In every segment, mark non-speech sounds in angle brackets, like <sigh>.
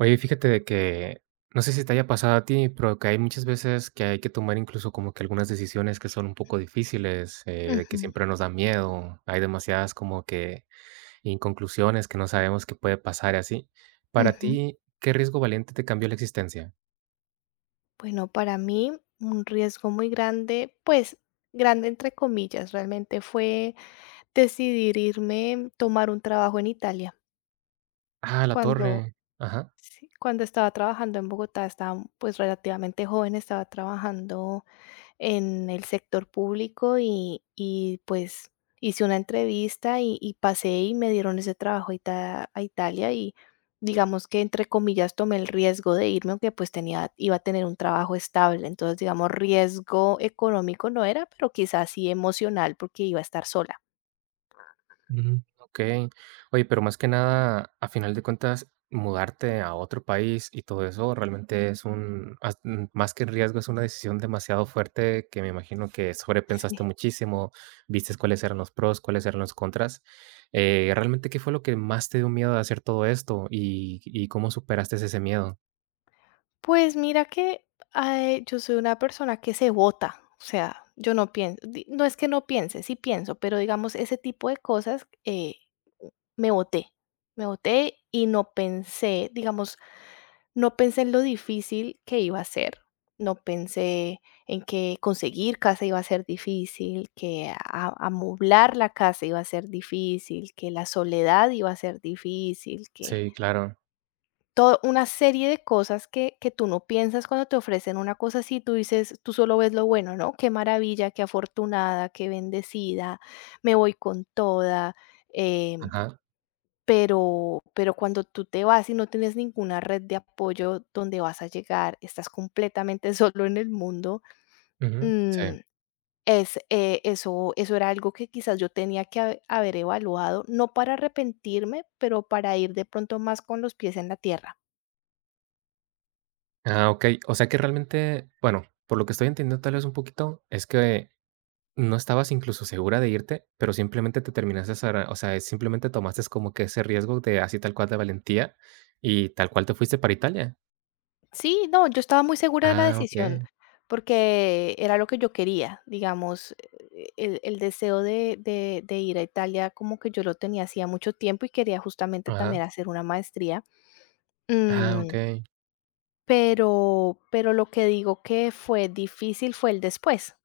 Oye, fíjate de que, no sé si te haya pasado a ti, pero que hay muchas veces que hay que tomar incluso como que algunas decisiones que son un poco difíciles, de Ujú, que siempre nos da miedo, hay demasiadas como que inconclusiones que no sabemos qué puede pasar y así. Para ujú. ti, ¿qué riesgo valiente te cambió la existencia? Bueno, para mí un riesgo muy grande, pues grande entre comillas, realmente fue decidir irme, tomar un trabajo en Italia. Ah, la Cuando, torre. Ajá. sí, cuando estaba trabajando en Bogotá, estaba pues relativamente joven, estaba trabajando en el sector público y, pues, hice una entrevista y pasé y me dieron ese trabajo a Italia y digamos que, entre comillas, tomé el riesgo de irme, aunque, pues, tenía iba a tener un trabajo estable. Entonces, digamos, riesgo económico no era, pero quizás sí emocional, porque iba a estar sola. Ujú, okey. Oye, pero más que nada, a final de cuentas, mudarte a otro país y todo eso realmente es un as mm, más que un riesgo, es una decisión demasiado fuerte que me imagino que Sí. Sí. sobrepensaste muchísimo, viste cuáles eran los pros, cuáles eran los contras. Realmente, ¿qué fue lo que más te dio miedo de hacer todo esto y cómo superaste ese miedo? Pues mira que, ay, yo soy una persona que se vota, o sea, yo no pienso, no es que no piense, sí pienso, pero digamos ese tipo de cosas me voté, me voté y no pensé, digamos, no pensé en lo difícil que iba a ser, no pensé en que conseguir casa iba a ser difícil, que amoblar la casa iba a ser difícil, que la soledad iba a ser difícil, que Sí, claro. todo una serie de cosas que tú no piensas cuando te ofrecen una cosa así, tú dices tú solo ves lo bueno, ¿no? Qué maravilla, qué afortunada, qué bendecida, me voy con toda, em, Ajá. pero cuando tú te vas y no tienes ninguna red de apoyo donde vas a llegar, estás completamente <laughs> solo en el mundo. Ujú. mm, Sí. es, eh, eso eso era algo que quizás yo tenía que haber evaluado, no para arrepentirme, pero para ir de pronto más con los pies en la tierra. Ah, okey. O sea que realmente, bueno, por lo que estoy entendiendo tal vez un poquito, es que no estabas incluso segura de irte, pero simplemente te terminaste sara o sea, simplemente tomaste como que ese riesgo de así tal cual de valentía, y tal cual te fuiste para Italia. Sí, no, yo estaba muy segura de la Ah, decisión, okey. porque era lo que yo quería, digamos, el deseo de ir a Italia como que yo lo tenía hacía mucho tiempo y quería justamente también Ajá. hacer una maestría. Ah, Mm, okey. pero lo que digo que fue difícil fue el después.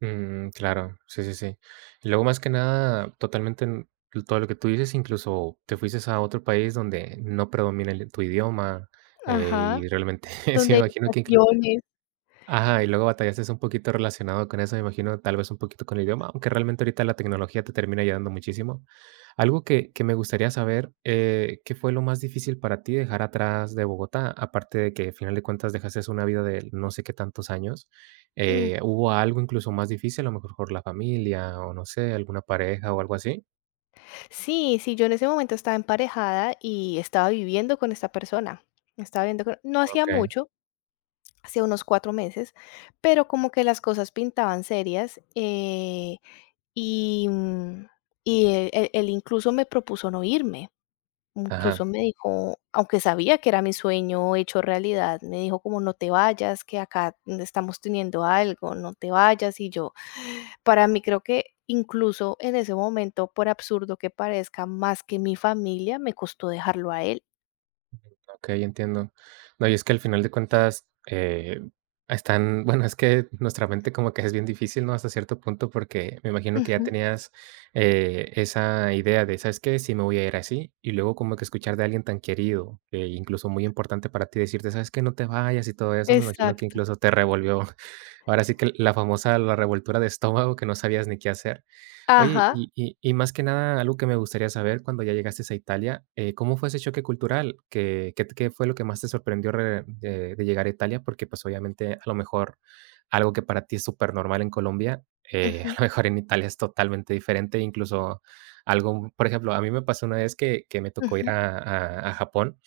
Mm, claro. Sí, sí, sí. Y luego, más que nada, totalmente, mm, todo lo que tú dices, incluso te fuiste a otro país donde no predomina el tu idioma, Ajá, y realmente <laughs> sí donde me hay imagino que ocasiones. ajá, y luego batallaste un poquito relacionado con eso, me imagino, tal vez un poquito con el idioma, aunque realmente ahorita la tecnología te termina ayudando muchísimo. Algo que me gustaría saber, ¿qué fue lo más difícil para ti dejar atrás de Bogotá? Aparte de que al final de cuentas dejaste una vida de no sé qué tantos años, Mm. ¿Hubo algo incluso más difícil? A lo mejor la familia, o no sé, alguna pareja o algo así. Sí, sí, yo en ese momento estaba emparejada y estaba viviendo con esta persona. Estaba viviendo no hacía Ok, mucho, hace unos 4 meses, pero como que las cosas pintaban serias. Eh, y, mm, y él él él incluso me propuso no irme. Incluso ajá. me dijo, aunque sabía que era mi sueño hecho realidad, me dijo como: "No te vayas, que acá estamos teniendo algo, no te vayas". Y yo, para mí creo que incluso en ese momento, por absurdo que parezca, más que mi familia, me costó dejarlo a él. Okey, entiendo. No, y es que al final de cuentas, están bueno, es que nuestra mente como que es bien difícil, ¿no? Hasta cierto punto, porque me imagino que ya Ujú, tenías, esa idea de, ¿sabes qué? Si me voy a ir así, y luego como que escuchar de alguien tan querido, incluso muy importante para ti, decirte, ¿sabes qué? No te vayas y todo eso, me imagino que exacto. incluso te revolvió. Ahora sí que la famosa la revoltura de estómago que no sabías ni qué hacer. Oye, Ajá, y más que nada, algo que me gustaría saber cuando ya llegaste a Italia, ¿cómo fue ese choque cultural? ¿Qué fue lo que más te sorprendió re de llegar a Italia? Porque, pues, obviamente, a lo mejor algo que para ti es súper normal en Colombia, <laughs> a ujú, lo mejor en Italia es totalmente diferente, incluso algo, por ejemplo, a mí me pasó una vez que me tocó ir ujú, a Japón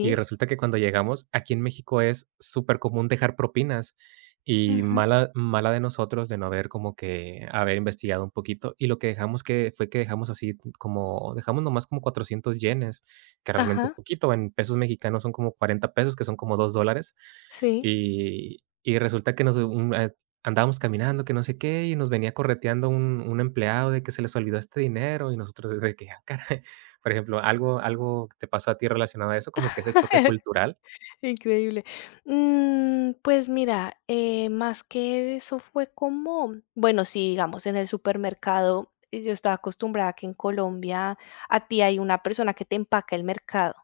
y resulta que cuando llegamos, aquí en México es súper común dejar propinas, y ujú. mala mala de nosotros de no haber como que haber investigado un poquito, y lo que dejamos que fue que dejamos así como dejamos nomás como 400 yenes, que realmente es Ajá, poquito, en pesos mexicanos son como 40 pesos, que son como 2 dólares, sí, y resulta que nos un andábamos caminando, que no sé qué, y nos venía correteando un empleado de que se les olvidó este dinero, y nosotros de que: "Ah, caray". Por ejemplo, algo que te pasó a ti relacionado a eso, como que ese choque <laughs> cultural. increíble. Pues mira, más que eso fue como, bueno, sí, digamos, en el supermercado, yo estaba acostumbrada que en Colombia a ti hay una persona que te empaca el mercado,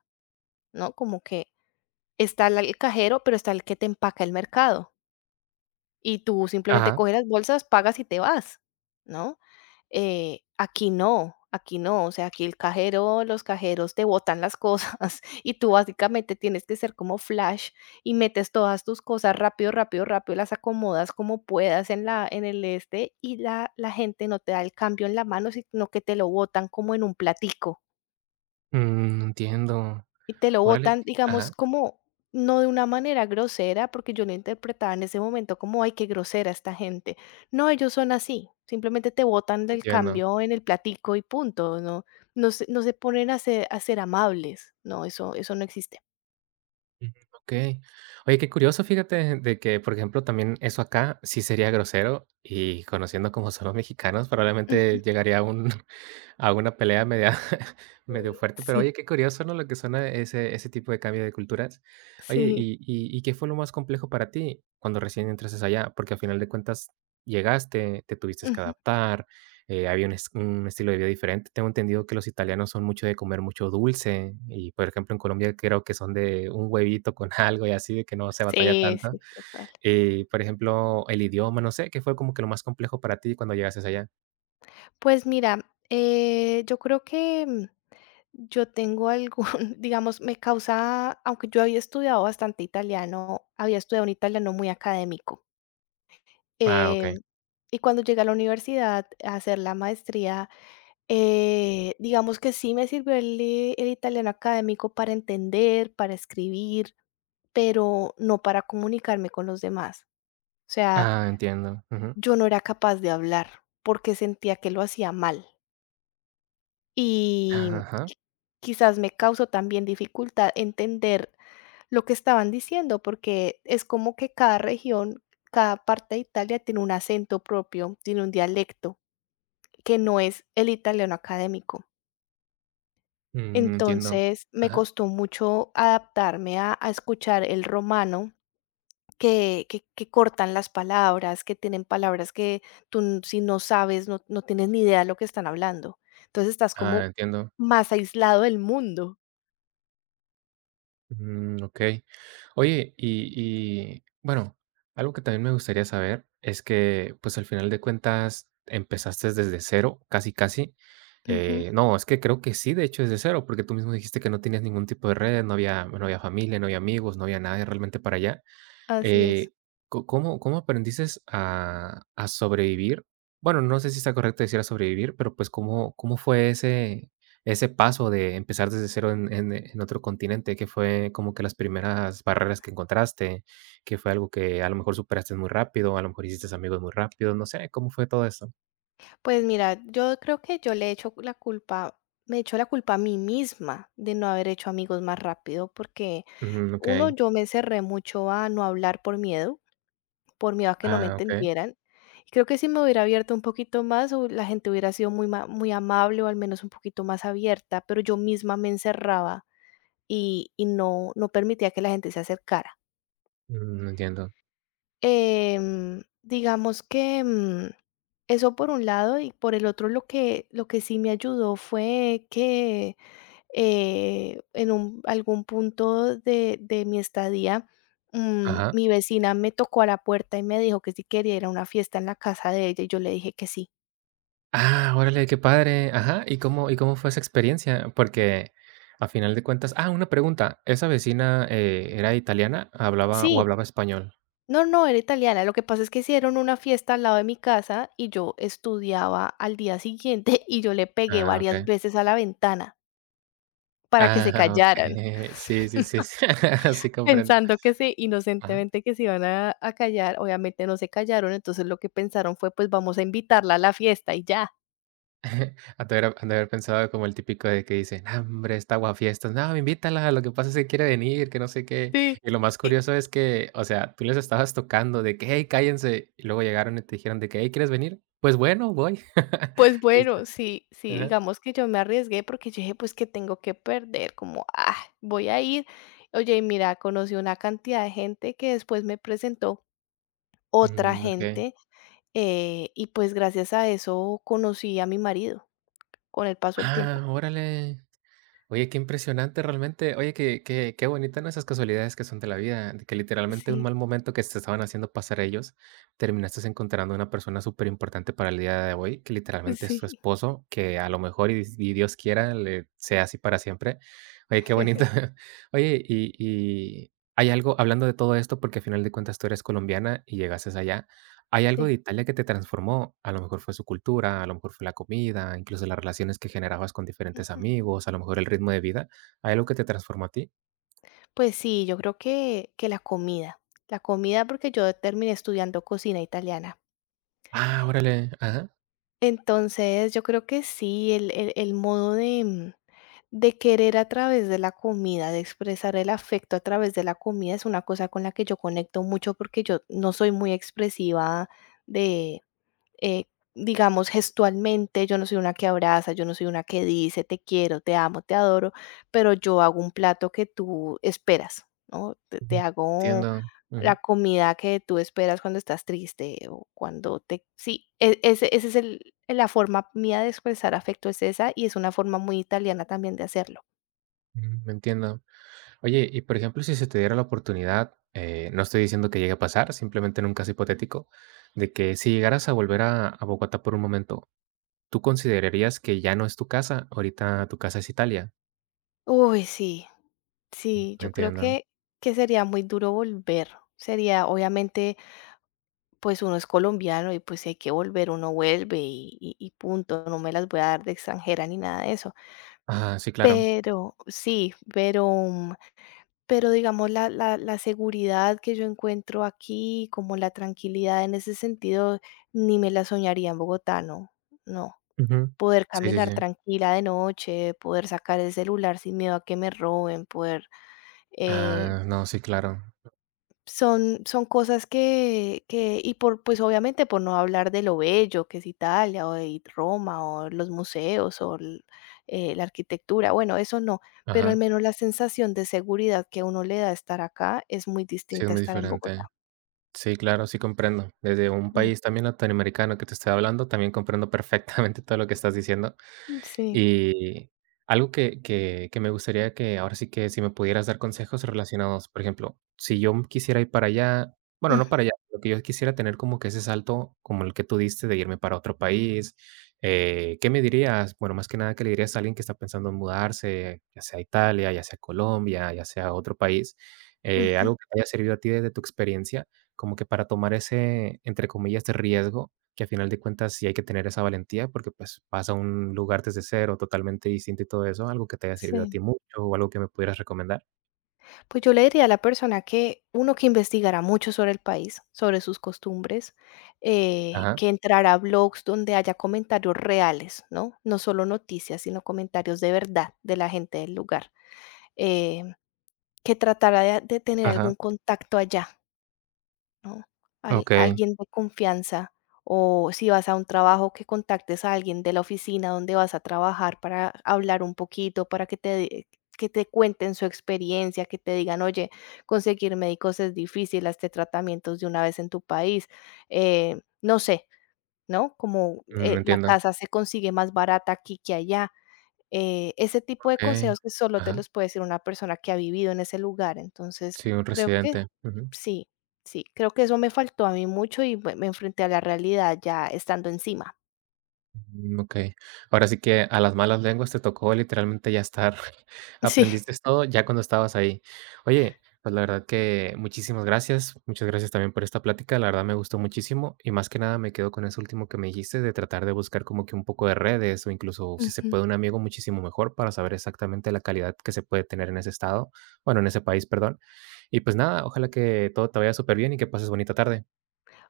¿no? Como que está el cajero, pero está el que te empaca el mercado. Y tú simplemente Ajá. coges las bolsas, pagas y te vas, ¿no? Aquí no, aquí no, o sea, aquí el cajero, los cajeros te botan las cosas <laughs> y tú básicamente tienes que ser como Flash y metes todas tus cosas rápido, rápido, rápido, las acomodas como puedas en el este y la gente no te da el cambio en la mano, sino que te lo botan como en un platico. Mm, entiendo. Y te lo Órale. botan, digamos, Ajá, como no de una manera grosera, porque yo lo interpretaba en ese momento como, ay, qué grosera esta gente. No, ellos son así, simplemente te botan del entiendo. cambio en el platico y punto. No, no se ponen a ser amables, no, eso no existe. Ujú, okey. Oye, qué curioso, fíjate, de que, por ejemplo, también eso acá sí sería grosero y conociendo como son los mexicanos, Ujú, probablemente llegaría a un hago una pelea media <laughs> medio fuerte, pero oye, sí, qué curioso, ¿no? Lo que suena ese ese tipo de cambio de culturas. Oye, sí. ¿y qué fue lo más complejo para ti cuando recién entraste allá? Porque al final de cuentas llegaste, te tuviste que Ujú. adaptar, había un es un estilo de vida diferente. Tengo entendido que los italianos son mucho de comer mucho dulce y, por ejemplo, en Colombia creo que son de un huevito con <laughs> algo y así, de que no se batalla Sí, tanto. sí, total. Por ejemplo, el idioma, no sé, ¿qué fue como que lo más complejo para ti cuando llegaste allá? Pues mira, yo creo que mm, yo tengo algún, <laughs> digamos, me causa, aunque yo había estudiado bastante italiano, había estudiado un italiano muy académico. Ah, okey. em, y cuando llegué a la universidad a hacer la maestría, digamos que sí me sirvió el italiano académico para entender, para escribir, pero no para comunicarme con los demás. O sea, Ah, entiendo. Ujú. yo no era capaz de hablar porque sentía que lo hacía mal. Ajá, Y ajá. quizás me causó también dificultad entender lo que estaban diciendo, porque es como que cada región, cada parte de Italia tiene un acento propio, tiene un dialecto que no es el italiano académico. Mm, entiendo. Entonces, me Ajá. costó mucho adaptarme a escuchar el romano, que cortan las palabras, que tienen palabras que tú si no sabes, no, no tienes ni idea de lo que están hablando. Entonces estás Ah, como entiendo. más aislado del mundo. Mm, okey. Oye, y, bueno, algo que también me gustaría saber es que, pues, al final de cuentas, empezaste desde cero, casi, casi. Ujú, No, es que creo que sí, de hecho, desde cero, porque tú mismo dijiste que no tenías ningún tipo de red, no había familia, no había amigos, no había nadie realmente para allá. así es. Eh, co ¿cómo aprendiste a sobrevivir? Bueno, no sé si está correcto decir a sobrevivir, pero, pues, ¿cómo fue ese ese paso de empezar desde cero en en otro continente? Que fue como que las primeras barreras que encontraste? Que fue algo que a lo mejor superaste muy rápido? A lo mejor hiciste amigos muy rápido, no sé, ¿cómo fue todo eso? Pues mira, yo creo que yo le echo la culpa, me echo la culpa a mí misma de no haber hecho amigos más rápido, porque Ujú, uno, okey. yo me cerré mucho a no hablar por miedo a que no me Ah, okey. entendieran. Y creo que si me hubiera abierto un poquito más, la gente hubiera sido muy, muy amable o al menos un poquito más abierta, pero yo misma me encerraba y no, no permitía que la gente se acercara. Mm, entiendo. Digamos que, eso por un lado, y por el otro lo que sí me ayudó fue que, en un algún punto de mi estadía, Ajá. mi vecina me tocó a la puerta y me dijo que si quería ir a una fiesta en la casa de ella, y yo le dije que sí. Ah, órale, qué padre. Ajá, ¿y cómo cómo fue esa experiencia? Porque a final de cuentas ah, una pregunta, ¿esa vecina, era italiana, hablaba o Sí, hablaba español? no, no, era italiana. Lo que pasa es que hicieron una fiesta al lado de mi casa y yo estudiaba al día siguiente, <laughs> y yo le pegué Ah, varias okey. veces a la ventana para que se Ah, callaran. okey. Sí, sí, sí, sí, <laughs> sí comprendo. Pensando que se Ajá. inocentemente que se iban a callar, obviamente no se callaron, entonces lo que pensaron fue, pues, vamos a invitarla a la fiesta y ya. <laughs> Han de haber pensado como el típico de que dicen: "No, hombre, esta aguafiestas, no, invítala, lo que pasa es que quiere venir, que no sé qué". Sí, Y lo más y curioso es que, o sea, tú les estabas tocando de que: "Hey, cállense", y luego llegaron y te dijeron de que: "Hey, ¿quieres venir?". "Pues bueno, voy". <laughs> pues bueno, sí sí, Ajá. digamos que yo me arriesgué porque yo dije: "Pues, ¿qué tengo que perder?". Como, ah, voy a ir. Oye, y mira, conocí una cantidad de gente que después me presentó otra Mm, okey. gente, y pues gracias a eso conocí a mi marido con el paso del Ah, tiempo. órale. Oye, qué impresionante realmente. Oye, qué qué bonita, ¿no? Esas casualidades que son de la vida, de que literalmente un Sí, mal momento que te estaban haciendo pasar ellos, terminaste encontrando una persona súper importante para el día de hoy, que literalmente es sí, tu esposo, que a lo mejor y Dios quiera, le sea así para siempre. Oye, qué bonito. <laughs> <laughs> Oye, y hay algo hablando de todo esto, porque al final de cuentas tú eres colombiana y llegaste allá. Hay algo sí. de Italia que te transformó, a lo mejor fue su cultura, a lo mejor fue la comida, incluso las relaciones que generabas con diferentes amigos, a lo mejor el ritmo de vida, ¿hay algo que te transformó a ti? Pues sí, yo creo que, la comida porque yo terminé estudiando cocina italiana. Ah, órale, ajá. Entonces, yo creo que sí, el modo de, de querer a través de la comida, de expresar el afecto a través de la comida, es una cosa con la que yo conecto mucho porque yo no soy muy expresiva eh, digamos, gestualmente, yo no soy una que abraza, yo no soy una que dice te quiero, te amo, te adoro, pero yo hago un plato que tú esperas, ¿no? Te, Ujú. te hago Entiendo, la ujú, comida que tú esperas cuando estás triste o cuando te... Sí, ese es la forma mía de expresar afecto, es esa, y es una forma muy italiana también de hacerlo. ujú, me entiendo. Oye, y por ejemplo, si se te diera la oportunidad, no estoy diciendo que llegue a pasar, simplemente en un caso hipotético, de que si llegaras a volver a Bogotá por un momento, ¿tú considerarías que ya no es tu casa? Ahorita tu casa es Italia. Uy, sí, sí, yo creo Entiendo. que, sería muy duro volver. Sería obviamente. Pues uno es colombiano y pues si hay que volver, uno vuelve y punto, no me las voy a dar de extranjera ni nada de eso. Ah, sí, claro. Pero sí, digamos la seguridad que yo encuentro aquí, como la tranquilidad en ese sentido, ni me la soñaría en Bogotá, no, no. Ujú. Poder Sí, sí, caminar sí. tranquila de noche, poder sacar el celular sin miedo a que me roben, poder, eh, Ah, no, sí, claro. son cosas que y por, pues, obviamente, por no hablar de lo bello que es Italia, o de Roma, o los museos, o la arquitectura, bueno, eso no, pero al Ajá. menos la sensación de seguridad que a uno le da estar acá es muy Sí, es distinta a muy estar en Bogotá. diferente. Sí, claro, sí comprendo. Desde un Mm, país también latinoamericano que te estoy hablando, también comprendo perfectamente <laughs> todo lo que estás diciendo. sí. Y algo que me gustaría que ahora sí que si me pudieras dar consejos relacionados, por ejemplo, si yo quisiera ir para allá, bueno, Ujú, no para allá, lo que yo quisiera tener como que ese salto como el que tú diste de irme para otro país, ¿qué me dirías? Bueno, más que nada, ¿qué le dirías a alguien que está pensando en mudarse, ya sea a Italia, ya sea a Colombia, ya sea a otro país? Ujú, Algo que te haya servido a ti desde tu experiencia, como que para tomar ese, entre comillas, de riesgo que a final de cuentas sí hay que tener esa valentía porque, pues, vas a un lugar desde cero, totalmente distinto y todo eso, algo que te haya servido a sí. ti mucho o algo que me pudieras recomendar. Pues yo le diría a la persona que, uno, que investigara mucho sobre el país, sobre sus costumbres, Ajá, que entrara a blogs donde haya comentarios reales, ¿no? No solo noticias, sino comentarios de verdad de la gente del lugar. Eh, que tratará de tener ajá, algún contacto allá, ¿no? Okey, Alguien de confianza o si vas a un trabajo que contactes a alguien de la oficina donde vas a trabajar para hablar un poquito, para que te cuenten su experiencia, que te digan, oye, conseguir médicos es difícil, hazte tratamientos de una vez en tu país, no sé, ¿no? Como mm, la entiendo, casa se consigue más barata aquí que allá, ese tipo de okey, consejos que solo te ajá, los puede decir una persona que ha vivido en ese lugar. Entonces, sí, un creo que residente, sí, sí, creo que eso me faltó a mí mucho y me enfrenté a la realidad ya estando encima. <laughs> mm, okey. Ahora sí que a las malas lenguas te tocó literalmente ya estar. <laughs> Sí. Aprendiste todo ya cuando estabas ahí. Oye, pues la verdad que muchísimas gracias. Muchas gracias también por esta plática. La verdad me gustó muchísimo y más que nada me quedo con eso último que me dijiste de tratar de buscar como que un poco de redes o incluso si se Ujú. puede un amigo muchísimo mejor para saber exactamente la calidad que se puede tener en ese estado, bueno, en ese país, perdón. Y pues nada, ojalá que todo te vaya súper bien y que pases bonita tarde.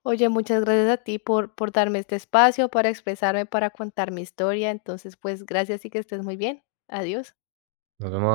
Oye, muchas gracias a ti por darme este espacio para expresarme, para contar mi historia. Entonces, pues, gracias y que estés muy bien. Adiós. Nos vemos.